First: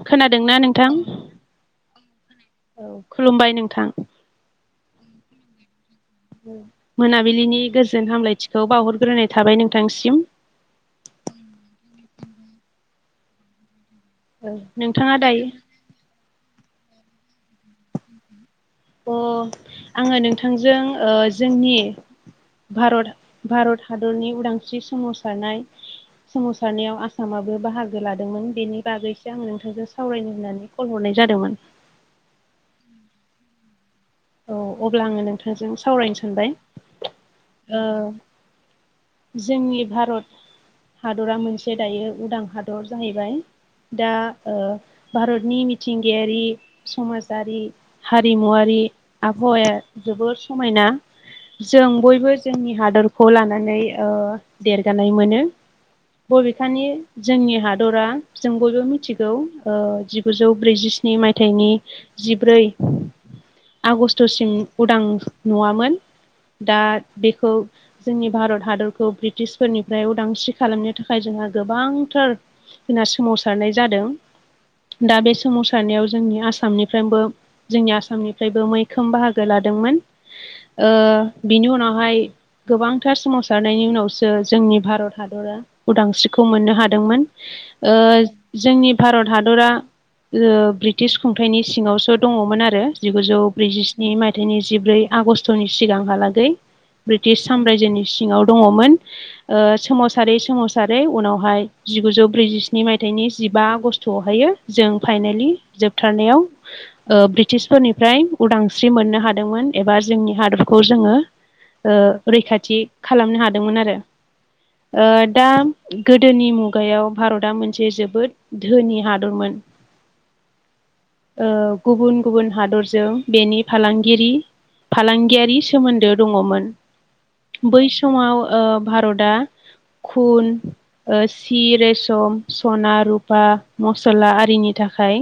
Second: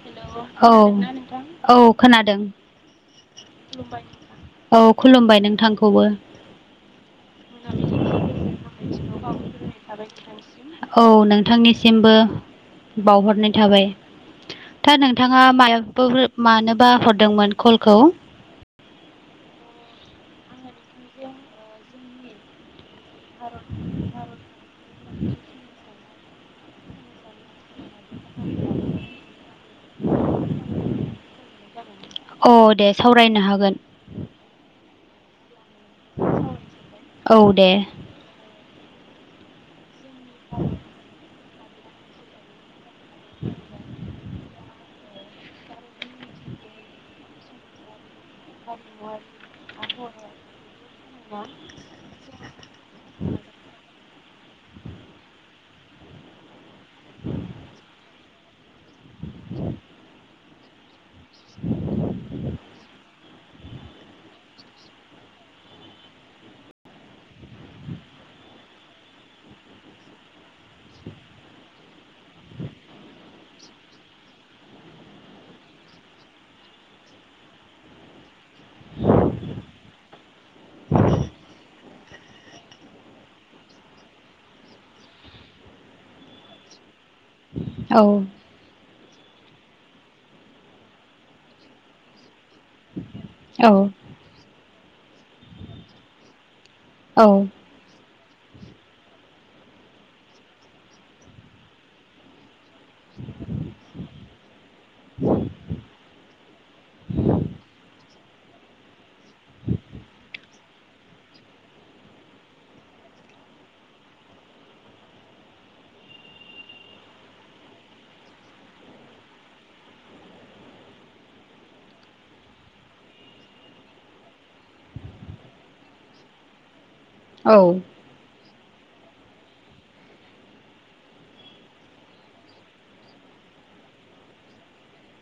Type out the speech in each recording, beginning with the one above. खोनादोंना औ नोंथां औ खोनादों औ खुलुमबाय नोंथां। औ खुलुमबाय नोंथांखौबो। मोनाबिलिनि गोजोन हामलायथिखौ बावहरग्रोनाय थाबाय नोंथांनिसिम। औ नोंथांनिसिमबो बावहरनाय थाबाय। दा नोंथाङा माफोर मानोबा हरदोंमोन कलखौ? अ आङो नोंथांजों ओ जोंनि भारत भारत हादरनि उदांस्रि सोमावसारनाय सोमावसारनायाव आसामाबो बाहागो हागो लादोंमोन बेनि बागैसो आं नोंथांजों सावरायनो होननानै कल हरनाय जादोंमोन। अ दे सावरायनो हागोन। औ अब्ला आङो नोंथांजों सावरायनो सानबाय। औ दे ओ जोंनि भारत हादरा मोनसे दायो उदां हादर दर जाहैबाय दा ओ भारतनि मिथिंगायारि समाजारि हारिमुवारि आबहावाया जोबोर समायना जों बयबो जोंनि हादरखौ लानानै ओ देरगानाय मोनो बबेखानि जोंनि हादरा जों बयबो मिथिगौ जिगुजौ ब्रैजिस्नि स्नि मायथाइनि जिब्रै आगस्ट'सिम उदां नुवामोन दा बेखौ जोंनि भारत हादर। खौ ब्रिटिसफोरनिफ्राय उदांस्रि खालामनो थाखाय जोंहा गोबांथार जोंना सोमावसारनाय जादों दा बे सोमावसारनायाव जोंनि आसामनिफ्रायबो जोंनि आसामनिफ्रायबो मैखोम बाहागो लादोंमोन। ओ बिनि उनावहाय गोबांथार सोमावसार नायनि उनावसो जोंनि भारत हादरा उदांस्रिखौ मोननो हादोंमोन ओ औ जोंनि भारत हादरा ओ ब्रिटिस खुंथाइनि सिङावसो दङमोन आरो जिगुजौ औ ब्रैजिस्नि मायथाइनि जिब्रै आगष्टनि सिगांहालागै ब्रिटिश सा रायजोनि सिङाव दङमोन। ओ सोमावसारै सोमावसारै उनावहाय जिगुजौ ब्रैजिस्नि मायथाइनि जिबा आगष्टआवहायो। जों फाइनेलि जोबथारनायाव ब्रिटिसफोरनिफ्राय उदांस्रि मोननो हादोंमोन एबा जोंनि हादरखौ जोङो। रैखाथि खालामनो हादोंमोन आरो दा गोदोनि मुगायाव भारतआ मोनसे जोबोद धोनि हादरमोन ओ गुबुन गुबुन हादरजों बेनि फालांगिरि फालांगियारि सोमोन्दो दङमोन। औ बै समाव ओ भारतआ खुन ओ सि रेसम सना रुपा मस्ला आरिनि थाखाय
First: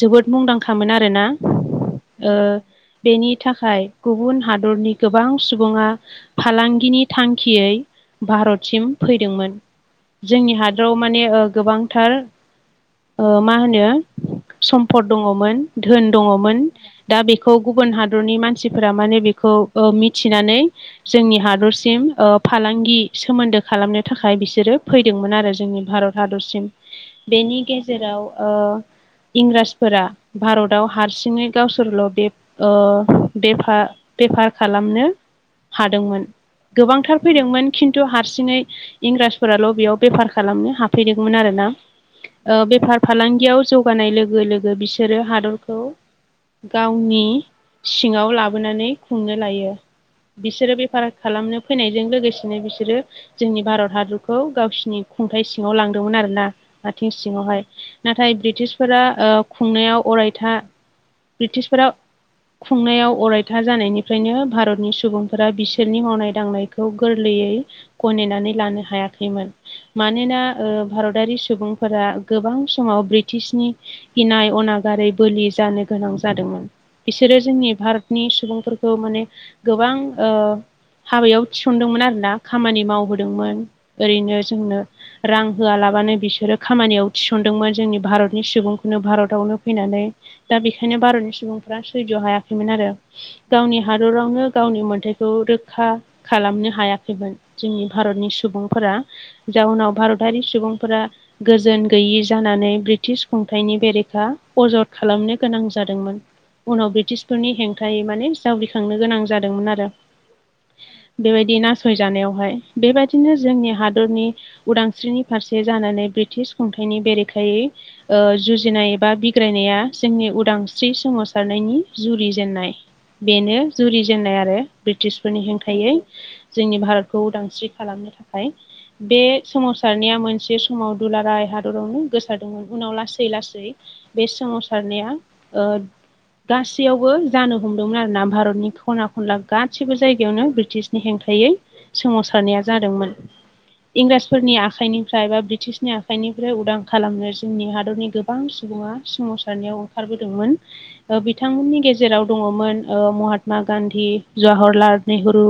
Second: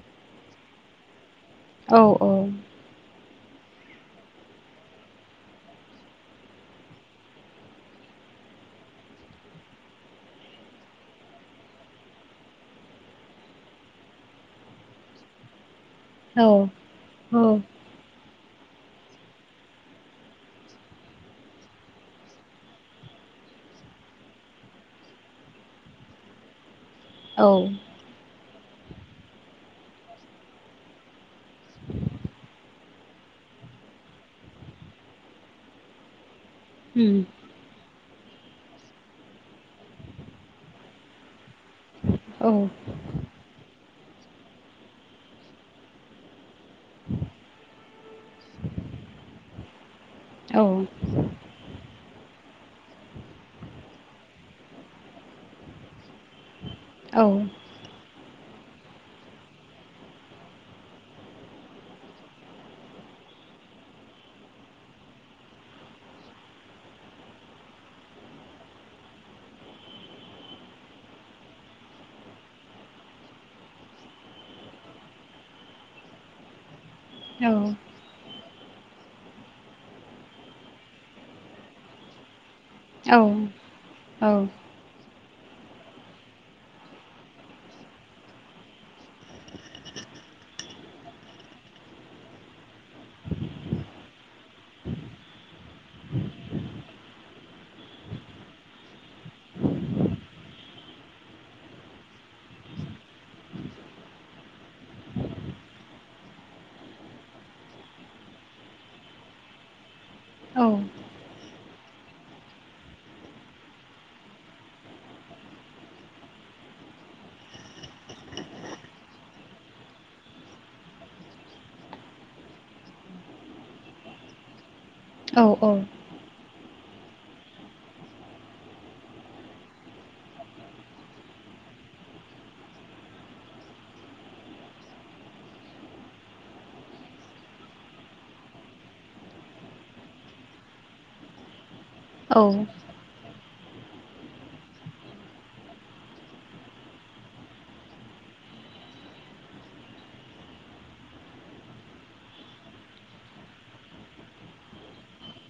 जोबोद मुंदांखामोन आरोना औ ओ औ बेनि थाखाय गुबुन हादरनि गोबां सुबुङा फालांगिनि थांखियै भारतसिम फैदोंमोन जोंनि हादराव माने गोबांथार मा होनो सम्फद दङमोन धोन औ दङमोन दा औ बेखौ गुबुन हादरनि मानसि मानसिफोरा माने बेखौ मिथिनानै जोंनि हादरसिम फालांगि सोमोन्दो। खालामनो थाखाय बिसोरो फैदोंमोन आरो जोंनि भारत हादरसिम औ बेनि गेजेराव इंराजफोरा भारताव हारसिङै गावसोरल' बे ओ बेफा बेफार खालामनो हादोंमोन उम गोबांथार फैदोंमोन खिन्थु हारसिङै इंराजफोराल' बेयाव बेफार खालामनो हाफैदोंमोन आरोना औ ओ बेफार फालांगियाव जौगानाय लोगो लोगो बिसोरो हादरखौ। गावनि सिङाव लाबोनानै खुंनो लायो औ बिसोरो बेफार खालामनो फैनायजों लोगोसेनो बिसोरो जोंनि भारत हादरखौ गावसिनि खुंथायाइ सिङाव लांदोंमोन आर ना आथिं औ सिङावहाय नाथाय ब्रिटिशफोरा खुंनायाव अरायथा ब्रिटिशफोरा खुंनायाव अरायथा जानायनिफ्रायनो भारतनि सुबुं फोर बिसोरनि मावनाय दांनायखौ गोरलैयै गनायनानै लानो हायाखैमोन मानोना भारतारि सुबुंफोरा गोबां समाव ब्रिटिशनि गिनाय अनागारै बोलि जानो गोनां जादोंमोन बिसोरो जोंनि भारतनि सुबुंफोरखौ माने गोबां ओ हाबायाव थिसनदोंमोन आरोना खामानि औ मावबोदोंमोन औ ओरैनो जोंनो। रां होआलाबानो बिसोरो खामानियाव थिसनदोंमोन। जोंनि भारतनि सुबुंखौनो भारतावनो फैनानै दा बेखायनो भारतनि सुबुंफ सैज' हायाखैमोन आरो गावनि हादरावनो गावनि मोनथाय। खौ रोखा खालामनो हायाखैमोन जोंनि भारतनि सुबुंफोरा। जाउनाव भारतारि सुबुंफोरा गोजोन गैयि जानानै ब्रिटिश खुंथाइनि बेरेखा अजद खालामनो गोनां जादोंमोन। उनाव ब्रिटिशफोरनि हेंथायै माने जावग्रिखांनो गोनां जादोंमोन आरो औ बेबायदि नासयजानायावहाय बेबायदिनो जोंनि हादरनि उदांस्रिनि फारसे जानानै ब्रिटिश खुंथाइनि बेरेखायै जुजिनाय एबा बिग्रायनाया जोंनि उदांस्रि सोमावसारनायनि जुरिजेननाय बेनो जुरिजेननाय आरो ब्रिटिशफोरनि औ हेंथायै जोंनि भारतखौ उदांस्रि खालामनो थाखाय बे सोमावसारनाया मोनसे समाव दुलाराय हादरावनो गोसारदोंमोन उनाव लासै लासै बे सोमावसारनाया ओ गासैयावबो जानो हमदोंमोन आर ना भारतनि खना खनला गासिबो जायगायावनो ब्रिटिशनि हेंथायै सोमावसारनाया जादोंमोन। इंराजफोरनि आखाइनिफ्राय बा ब्रिटिशनि आखाइनिफ्राय उदां खालामनो जोंनि हादरनि गो गोबां सुबुङा सोमावसारनायाव ओंखारबोदोंमोन। ओ बिथांमोननि गेजेराव दङमोन ओ महात्मा गान्धी जवाहरलाल नेहरु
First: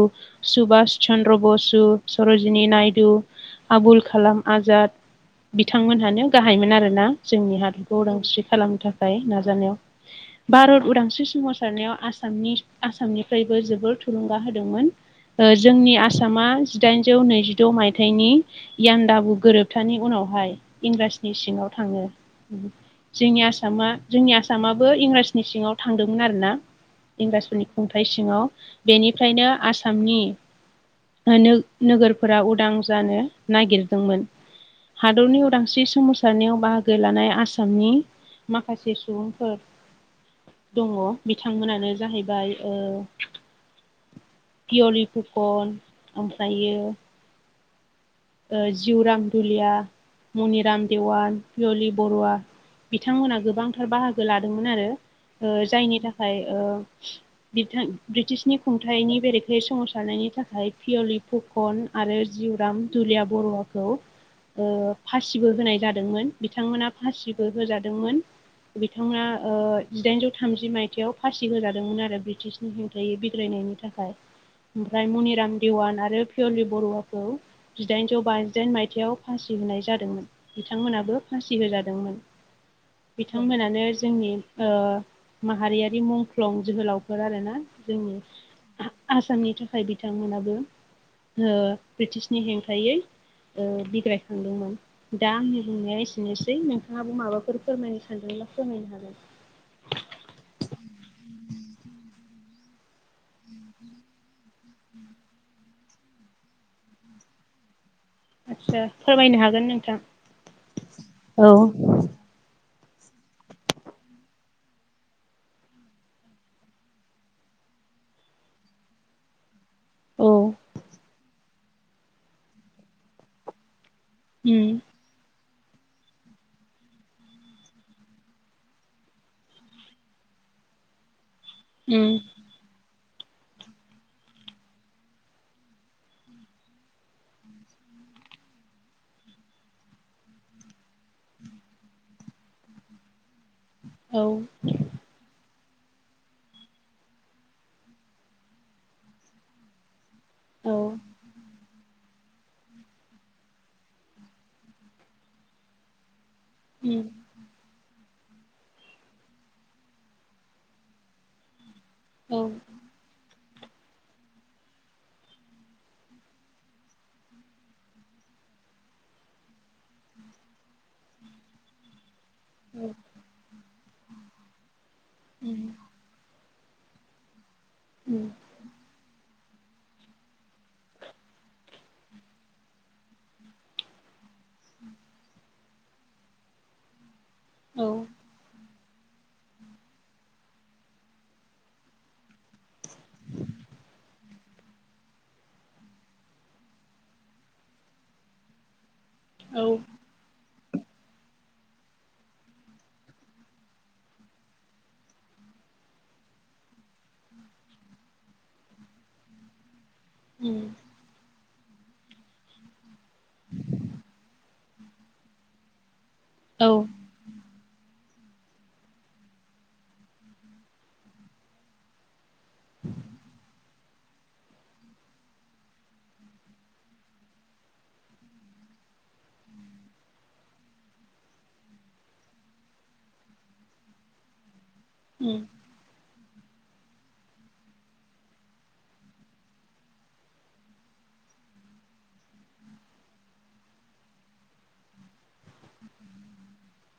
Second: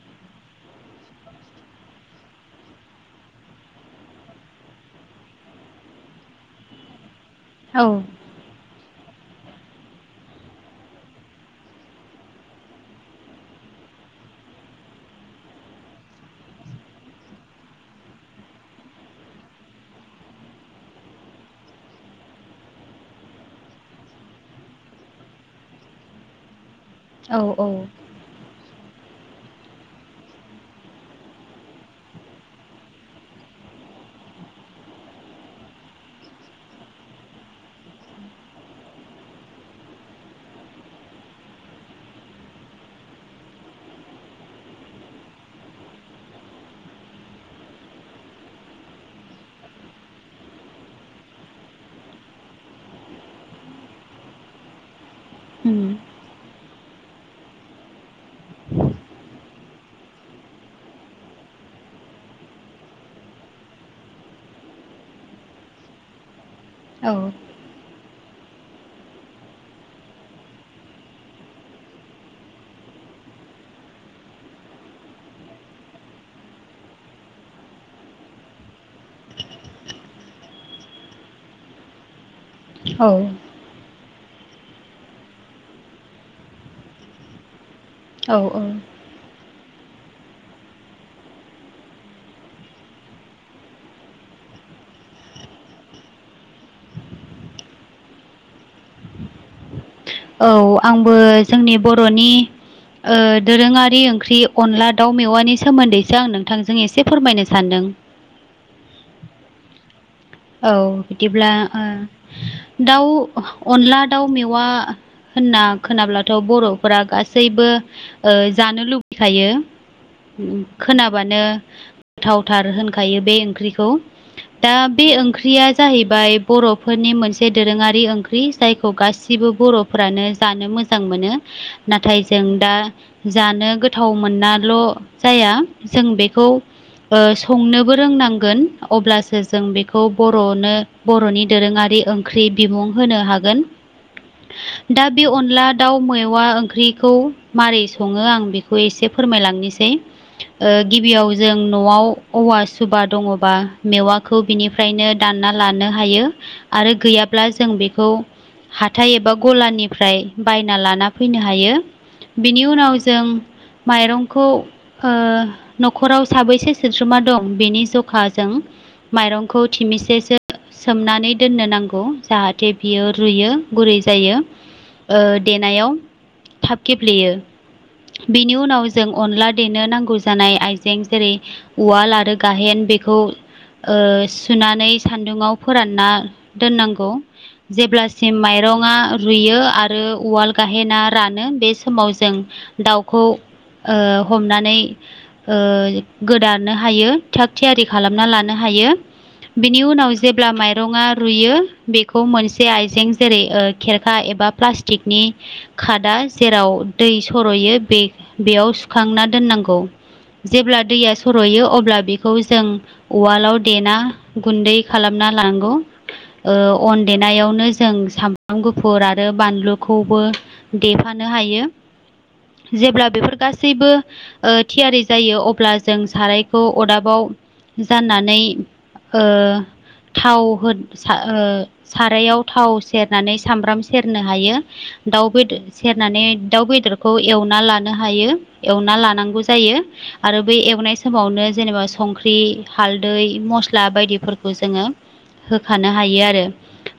सुबुबाास चन्द्र बसु सरजिनि ननायदु आबुल खालामा आजाद बिथांमोनहानो गाहायमोन आरोना। जोंनि औ हादरखौ उदांस्रि खालामनो थाखाय नाजानायाव भारत उदांस्रि सोमावसारनायाव आसामनिफ्राय जोबोर थुलुंगा होदोंमोन। ओ जोंनि आसामा जिदाइनजौ नैजिद' मायथाइनि इयान दाबु गोरोबथानि उनावहाय इंराजनि सिङाव थाङो। जोंनि आसामा जोंनि आसामाबो इंराजनि सिङाव थांदोंमोन आरोना। औ औ इंराजफोरनि खुंथायाइ सिङाव बेनिफ्रायनो आसामनि नोगोरफोरा उदां जानो नागिरदोंमोन। हादरनि उदांस्रि सोमावसारनायाव बाहागो लानाय आसामनि माखासे सुबुंफोर दङ बिथांमोनानो जाहैबाय पियलि फुखन ओमफ्रायो। जिउ राम दुलिया मनिराम देवान पियलि बरुवा बिथांमोनहा गोबांथार बाहागो लादोंमोन आरो उम जायनि थाखाय ओ ब्रिटिशनि खुंथाइनि बेरेखायै सोमावसारनायनि थाखाय पियलिफु खन आरो जिउराम दुुलिया बर'वखौ फासिबो होनाय जादोंमोन। बिथांमोना फासिबो होजादोंमोन। बिथाङा ओ जिदाइनजौ थामजि मायथाइयाव फासि होजादोंमोन आरो ब्रिटिशनि हेंथायै बिग्रायनायनि थाखाय ओमफ्राय मुनिराम देवान आरो पियलि बरुवाखौ जिदाइनजौ बाजिदाइन मायथयाव फासि होनाय जादोंमोन बिथांमोनाबो फासि होजादोंमोन। औ बिथांमोनानो जोंनि ओ माहारियारि मुंख्लं जोहोलावफोर आरोना। जों औ आसामनि थाखाय बिथांमोनाबो ओ ब्रिटिश नि हेंथायै बिग्रायखांदोंमोन। दा आंनि बुंनाया एसेनोसै नोंथाङाबो माबाफोर फोरमायनो सानदोंब्ला फोरमायनो हागोन। औ आंबो जोंनि बर'नि ओ दोरोङारि ओंख्रि अनला दाउ मेवानि सोमोन्दैसो आं नोंथांजों एसे फोरमायनो सान्दों। आदसा फोरमायनो हागोन नोंथां। औ बिदिब्ला औ दाउ अनला दाउ मेवा होनना खोनाब्लाथ' बर'फोरा गासैबो ओ जानो लुबैखायो। खोनाबानो गोथावथार होनखायो बे ओंख्रिखौ उम दा बे ओं ओंख्रिया जाहैबाय बर'फोरनि मोनसे दोरोङारि ओंख्रि जायखौ गासिबो बर' फोरानो जानो मोजां मोनो उम नाथाय जों दा जानो गोथाव मोननाल' जाया जों बेखौ ओ संनोबो रोंनांगोन अब्लासो जों बेखौ खौ बर'नो बर'नि दोरोङारि ओंख्रि बिमुं होनो हागोन। औ दा बे अनला दाउ मेवा ओंख्रिखौ मारै सङो आं बेखौ एसे फोरमायलांनोसै। ओ औ उम औ गिबियाव जों न'वाव औवा सुबा दङबा मेवाखौ बिनि बिनिफ्रायनो दानना लानो हायो आरो उम गैयाबा। जों बेखौ हाथाय एबा गलानिफ्राय बायना लाना फैनो हायो। बेनि उनाव जों माइरंखौ ओ नख'राव साबैसे सोद्रोमा दं बेनि जखाजों माइरं खौ थिसेसो सोमनानै दोननो नांगौ जाहाथे बियो रुयो गुरै जायो ओ देनायाव थाब गेब्लेयो उम बेनि उनाव जों अनला देनो नांगौ जानाय आइजें जेरै उवाल आरो गाहेन बेखौ ओ सुनानै सान्दुुङाव फोरानना दोननांगौ औ जेब्लासिम माइरं आ रुयो आरो उवाल गाहेना रानो बे समाव जों दाउखौ ओ हमनानै ओ गोदानो हायो थाग थियारि खालामना लानो हायो औ बिनि उनाव जेब्ला माइरङा रुयो बेखौ मोनसे आइजें जेरै ओ खेरखा एबा प्लास्टिकनि खादा जेराव दै सर'यो बेयाव सुखांना दोननांगौ। उम जेब्ला दैया सर'यो अब्ला बेखौ जों उवालाव देना गुन्दै खालामना लानांगौ ओ औ अन देनायावनो जों साम ब्राम गुफुर आरो बानलुखौबो देफानो हायो। जेब्ला बेफोर गासैबो ओ थियारि जायो अब्ला जों सारायखौ अरदाबाव जाननानै ओ थाव हो सा ओ सारायाव थाव सेरनानै सामब्राम सेरनो हायो दाउ उम उम बेदर सेरनानै दाउ बेदरखौ एवना लानो हायो एवना लानांगौ जायो। आरो बै एवनाय समावनो जेनेबा संख्रि, हाल्दै, मसला बायदिफोरखौ जोङो होखानो हायो आरो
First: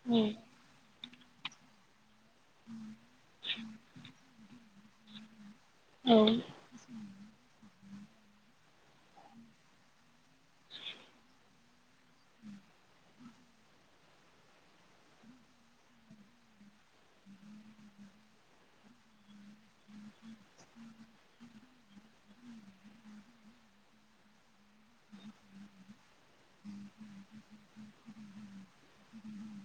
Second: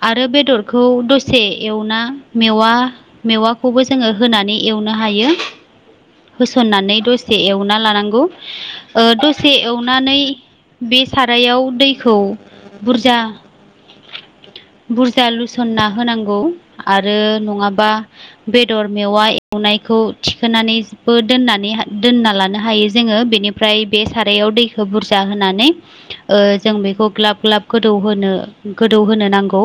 आरो बेदर खौ दसे एवना मेवा मेवाखौबो जोङो होनानै एवनो हायो। औ सननानै दसे एवना लानांगौ ओ दसे एवनानै बे सारायाव दैखौ बुरजा बुरजा लुसनना होनांगौ आरो नङाबा बेदर मेवा एवनायखौ थिखोनानैबो दोननानै दोनना लानो हायो जोङो बेनि फ्राय बे सारायाव दैखौ बुरजा होनानै ओ जों बेखौ ग्लाब ग्लाब गोदौहो गोदौ होनो नांगौ।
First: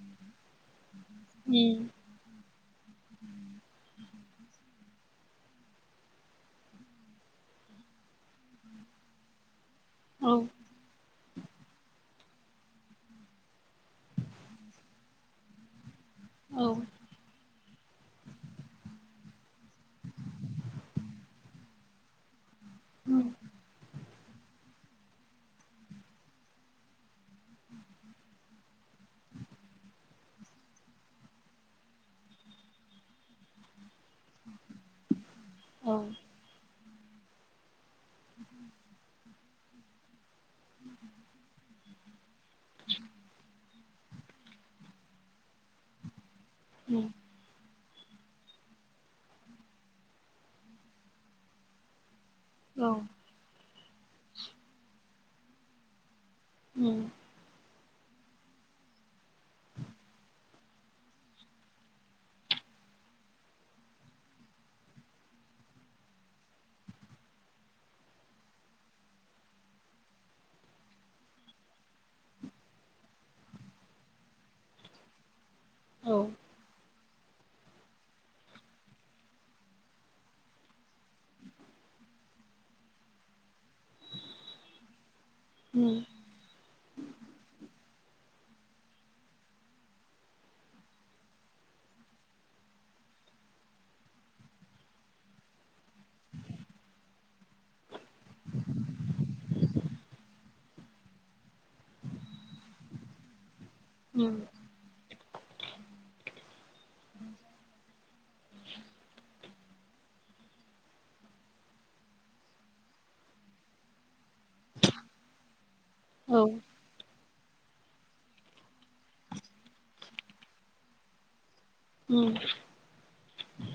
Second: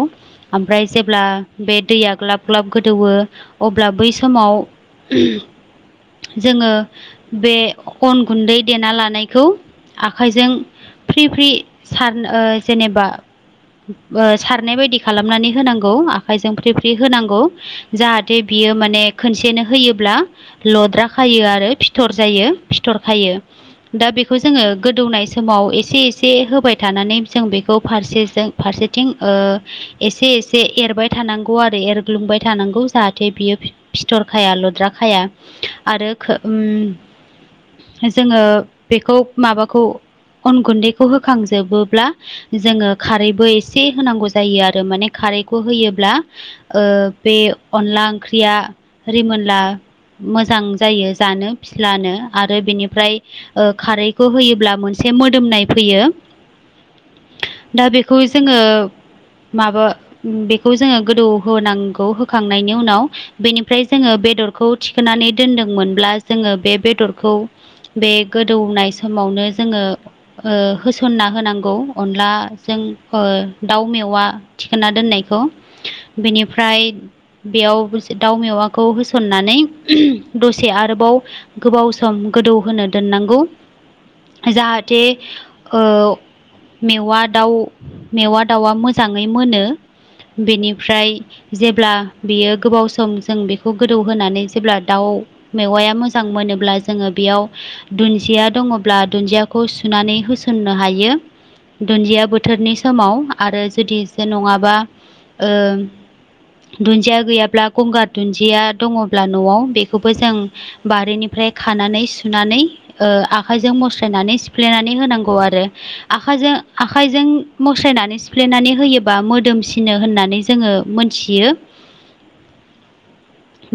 ओमफ्राय जेब्ला बे उम दैया ग्लाब ग्लाब गोदौवो अब्ला बै समाव जोङो बे अन गुन्दै देना लानायखौ आखाइजों फ्रि फ्रि सार ओ जेनेबा ओ सारनाय बायदि खालामनानै होनांगौ। आखाइजों औ फ्रि फ्रि होनांगौ जाहाथे बियो माने खोनसेनो होयोब्ला लद्रा खायो आरो फिथर जायो। औ थरखायो दा बेखौ जोङो गोदौनाय समाव एसे एसे बे होबाय थानानै जों बेखौ फारसेजों फारसेथिं ओ एसे एसे एरबाय थानांगौ आरो एरग्लुंबाय थानांगौ जाहाथे बियो फिथर खाया लद्राखाया आरो खो उम जोङो बेखौ माबाखौ अन गुन्दैखौ होखांजोबोब्ला जोङो खारैबो एसे होनांगौ जायो आरो माने खारैखौ होयोब्ला ओ बे अनला ओंख्रिया रिमोनला मोजां जायो जानो फिस्लानो। आरो औ बिनिफ्राय ओ खारैखौ होयोब्ला मोनसे मोदोमनाय फैयो। उम दा बेखौ जोङो माबा बेखौ जोङो गोदौ होनांगौ होखांनायनि उनाव बेनिफ्राय जोङो बेदरखौ थिखोनानै दोनदोंमोनब्ला जोङो बे बेदरखौ बे गोदौनाय समावनो जोङो ओ होसनना होनांगौ अनलाजों ओ दाउ मेवा थिखोनना दोननायखौ। बेनिफ्राय बेयाव दाउ मेवाखौ होसननानै दसे आरोबाव गोबाव सम गोदौहोनो दोननांगौ जाहाथे ओ मेवा दाउ मेवा दाउआ मोजाङै मोनो बेनिफ्राय जेब्ला बियो गोबाव सम जों बेखौ गोदौहोनानै जेब्ला दाउ मेवाया मोजां मोनोब्ला जोङो बेयाव दुन्दिया दङब्ला दुन्दिया खौ सुनानै होसननो हायो दुन्दिया बोथोरनि समाव। आरो जुदि जे नङाबा ओ दुन्दिया गैयाब्ला गंगार दुन्दिया दङब्ला न'आव बेखौबो जों बारिनिफ्राय खानानै सुनानै ओ आखाइजों मस्रायनानै सिफ्लेनानै होनांगौ आरो। आखाइजों आखाइजों मस्रायनानै सिफ्लेनानै होयोबा मोदोमसिनो होननानै जोङो मोनथियो। उम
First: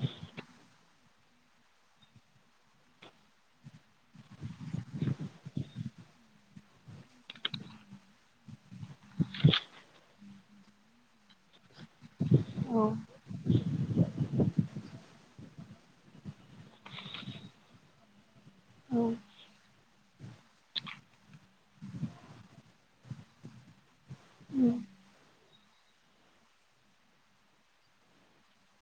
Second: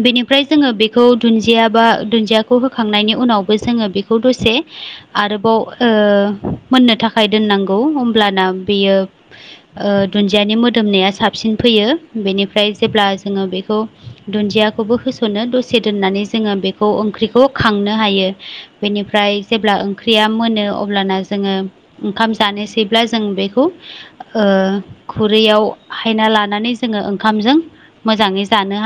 बेनिफ्राय जोङो बेखौ दुन्दिया बा दुन्दियाखौ होखांनायनि उनावबो जोङो बेखौ दसे आरोबाव ओ मोननो थाखाय दोननांगौ हमब्लाना बेयो ओ दुन्दियानि मोदोमनाया साबसिन फैयो बेनिफ्राय जेब्ला औ जोङो बेखौ दुन्दियाखौबो होस'नो दसे दोननानै जोङो बेखौ ओंख्रिखौ खांनो हायो। बेनिफ्राय जेब्ला ओंख्रिया मोनो नो अब्लाना जोङो ओंखाम जानोसैब्ला जों बेखौ ओ औ खुरैयाव हायना लानानै जोङो ओंखामजों मोजाङै जानो हायो।